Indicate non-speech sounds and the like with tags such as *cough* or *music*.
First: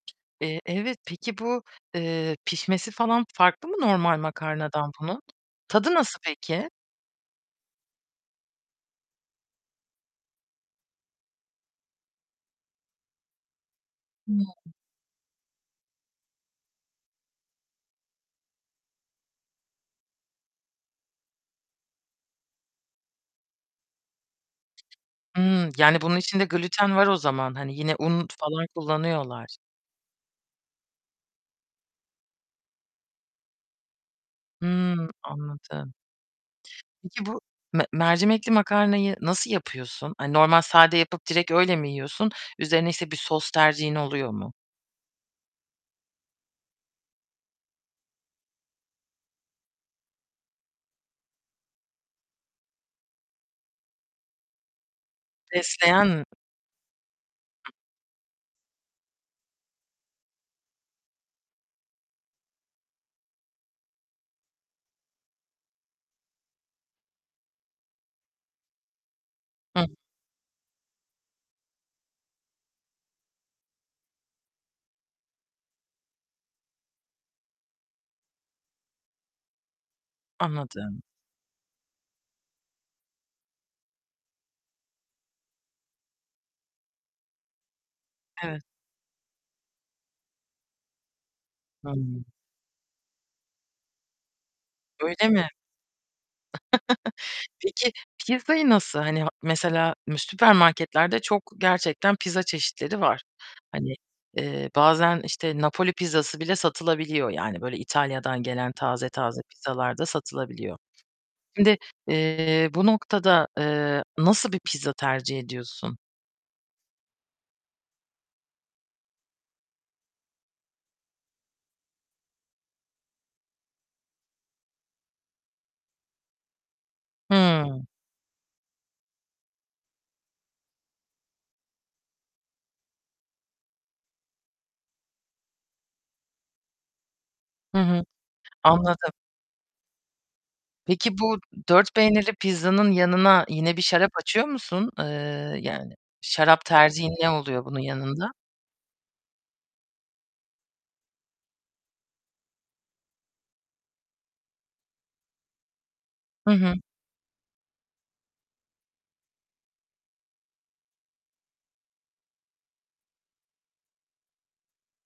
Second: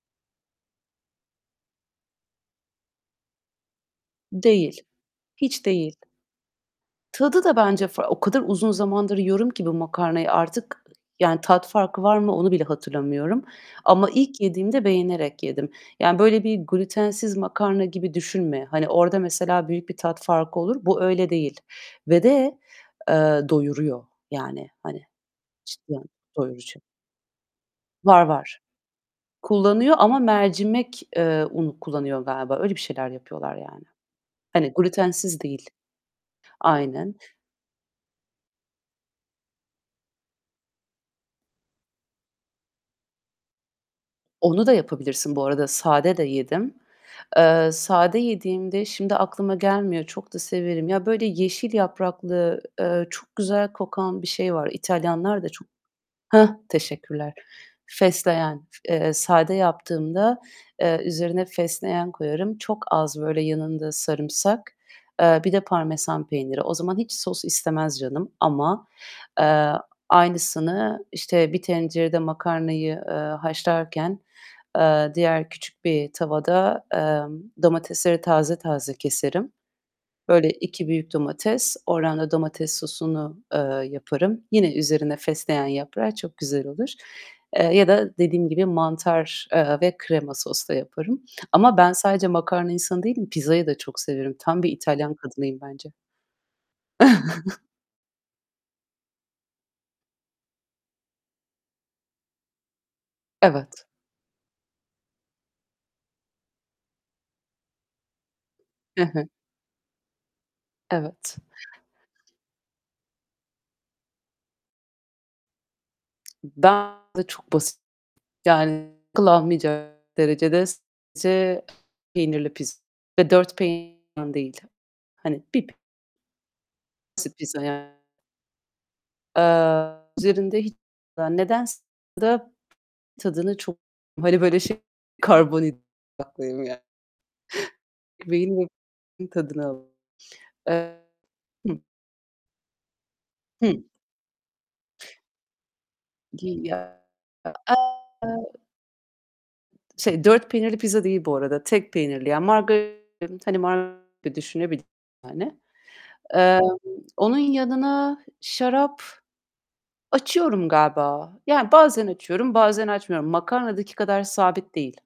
Eee, evet, peki, bu, eee, pişmesi falan farklı mı normal Değil, makarnadan bunun? hiç Tadı değil. nasıl peki? Tadı da bence far o kadar uzun zamandır yiyorum ki bu makarnayı artık, yani tat farkı var mı onu bile hatırlamıyorum ama ilk *unintelligible* yediğimde beğenerek yedim. Yani böyle bir glütensiz makarna gibi düşünme. Hani, orada mesela büyük bir tat farkı olur, bu öyle değil ve de, eee, doyuruyor. Yani, hani, Hımm, yani cidden bunun içinde doyurucu. glüten var o zaman. Hani yine Var, un var. falan kullanıyorlar. Kullanıyor ama mercimek, eee, unu kullanıyor galiba öyle bir şeyler yapıyorlar yani. Hani Hımm, glütensiz değil. anladım. Aynen. Peki bu me mercimekli makarnayı nasıl yapıyorsun? Hani normal sade yapıp direkt öyle mi yiyorsun? Üzerine, işte, bir sos tercihin oluyor mu? Onla da yapabilirsin bu arada, sade de yedim. Eee, sade yediğimde şimdi aklıma gelmiyor. Çok da severim. Ya, böyle yeşil yapraklı, eee, çok güzel kokan bir şey var. İtalyanlar da çok Fesleğen m Heh, teşekkürler. Fesleğen. Eee, sade yaptığımda, eee, üzerine fesleğen koyarım. Çok az, böyle, yanında sarımsak, eee, bir de parmesan peyniri. O zaman hiç sos istemez canım ama, eee, Hı. aynısını, işte, bir tencerede makarnayı, eee, haşlarken, eee, diğer küçük bir tavada, emm, domatesleri taze taze keserim. Böyle 2 Anladım. büyük domates ordan da domates sosunu, eee, yaparım. Yine üzerine fesleğen yaprağı çok güzel olur. Eee, ya da dediğim Evet. gibi, mantar, eee, ve krema soslu yaparım ama ben Hımm. sadece makarna insanı değil pizzayı da çok severim. Tam bir İtalyan Öyle mi? kadınıyım bence. *giggles* *chuckles* Peki pizzayı nasıl Hani, ha mesela mü süpermarketlerde çok gerçekten pizza çeşitleri var. Evet. Hani, eee, bazen, işte, Napoli pizzası bile satılabiliyor. Yani böyle İtalya'dan gelen Hı taze hı. taze pizzalar da satılabiliyor. Evet. Şimdi, eee, bu noktada, eee, nasıl bir pizza tercih ediyorsun? Ben çok basit, yani, kullanmayacak derecede sadece peynirli pizza, 4 peynirli olandan değil, hani, 1 p *unintelligible* pizza Hıı. yani. Eee, üzerinde hiç *unintelligible* nedense da tadını çok Hani, böyle şey karbonhidrat odaklıyım ya. Hı hı, *chuckles* Beynim anladım. tadını alır. Eee Peki bu Hıh. 4 peynirli pizzanın yanına Hıh. yine bir şarap açıyor musun? Eee, yani Değil şarap ya, tercihin ne oluyor e bunun yanında? Şey 4 peynirli pizza değil bu arada tek peynirli. Yani margarita, hani, margarita düşünebilirsin, yani. Hı Emm, hı. onun yanına şarap açıyorum galiba. Yani bazen açıyorum, bazen açmıyorum. Makarnadaki kadar sabit değil.